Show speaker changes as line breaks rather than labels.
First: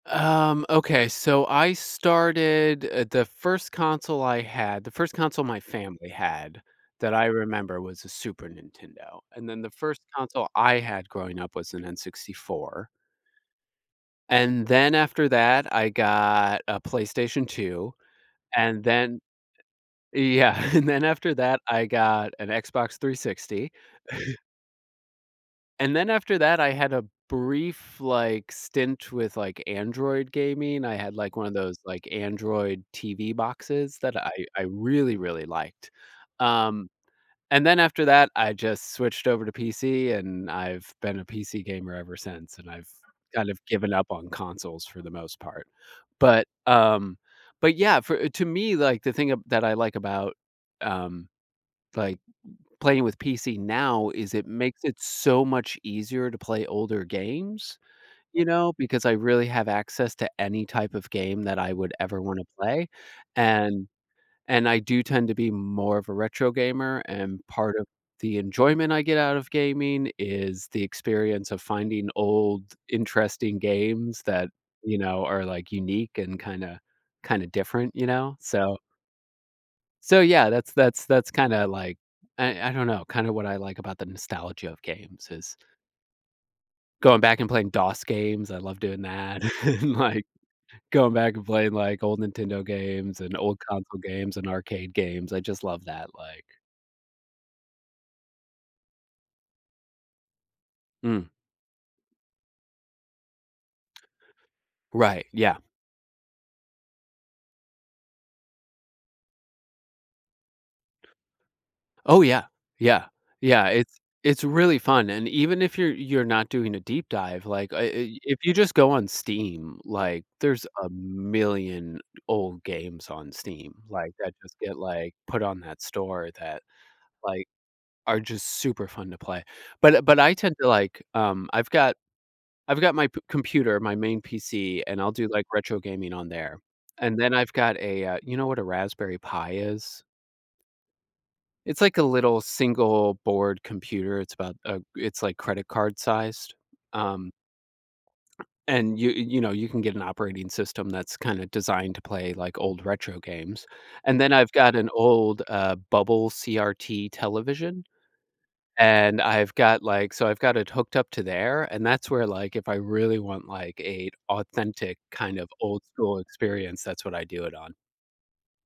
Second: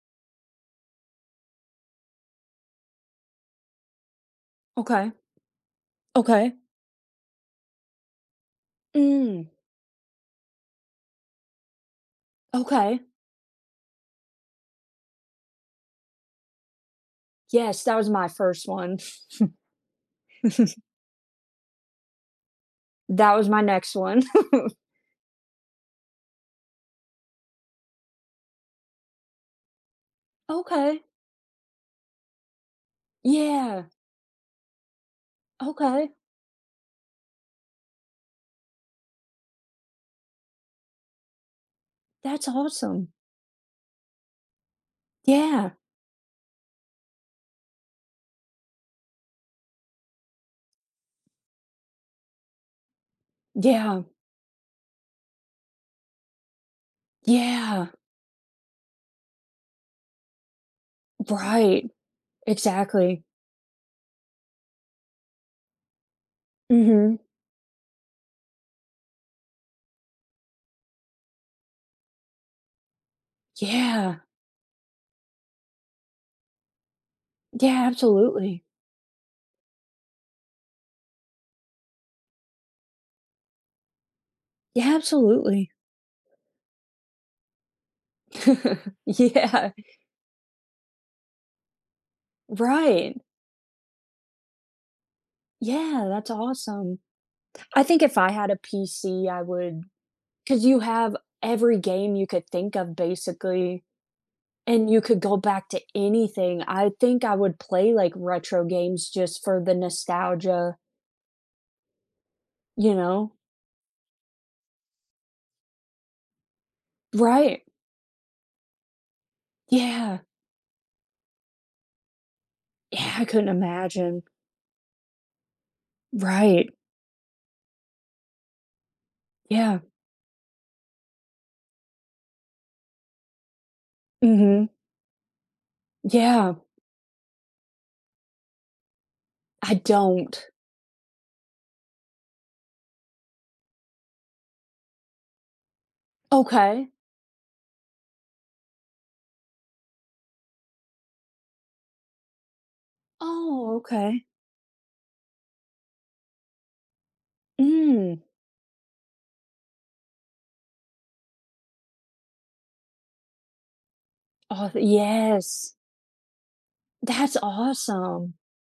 Um, okay, so I started uh, the first console I had the
Okay.
first console my family
Okay.
had that I remember was a Super Nintendo, and
Mm.
then the first console I had growing up was an N64
Okay.
and then after that, I got a PlayStation
Yes,
2,
that was my first
and
one.
then yeah, and then after that, I got an Xbox
That was my
360
next one.
and then after that I had a brief, like, stint with, like, Android gaming. I
Okay.
had, like, one of those, like, Android TV
Yeah.
boxes that I I really, really liked,
Okay.
um, and then after that I just switched over to PC and I've been a PC gamer ever
That's
since, and I've
awesome.
kind of given up on consoles for the most part,
Yeah.
but, um, but, yeah, for to me, like, the thing ab that I like about, um, like, playing with PC
Yeah.
now is it makes it so much easier to play older games,
Yeah.
you know, because I really have access to any type of game that I
Right,
would ever wanna play,
exactly.
and and I do tend to be more of a retro gamer,
Mhm.
um, part of the enjoyment I get out of gaming is the experience of finding old interesting
Yeah.
games that, you know, are, like, unique and kinda kinda
Yeah,
different, you know?
absolutely.
So so, yeah, that's that's that's kinda, like, I I don't know, kind of what I like about the nostalgia of
Yeah,
games, is
absolutely.
going back and playing DOS games, I love doing that,
Yeah.
and, like, going back and playing, like, old Nintendo games,
Right.
and old Console games, and Arcade games, I just love
Yeah,
that,
that's
like
awesome. I think if I had a PC, I would 'cause you have
Mm.
every game you could think of basically, and you could
Right,
go
yeah.
back to anything. I think I would play, like, retro games just for the nostalgia
Oh yeah.
you
Yeah
know?
yeah, it's it's really fun, and even if you're you're not doing a deep dive,
Right.
like, uh, i if you just go on Steam,
Yeah.
like, there's a million old games
Yeah, I
on
couldn't
Steam. Like,
imagine.
I just get, like, put on that store that,
Right.
like, are just super fun to play,
Yeah.
but uh, but I tend to, like um, I've got p I've got my computer my main
Mhm.
PC, and I'll do, like, retro gaming on
Yeah.
there, and then I've got a, uh, you know what a Raspberry Pi
I
is?
don't.
It's, like, a little single board computer, it's about a it's, like, credit card sized,
Okay.
um, and you you know, you can get an operating system that's kinda designed to play, like, old retro games,
Oh,
and
okay.
then I've got an old, uh, bubble CRT television,
Mm.
and I've got, like so I've got it hooked up to there, and that's where, like, if I really want, like, a
Oh
authentic kind of
yes.
old school experience, that's what I
That's
do it on.
awesome.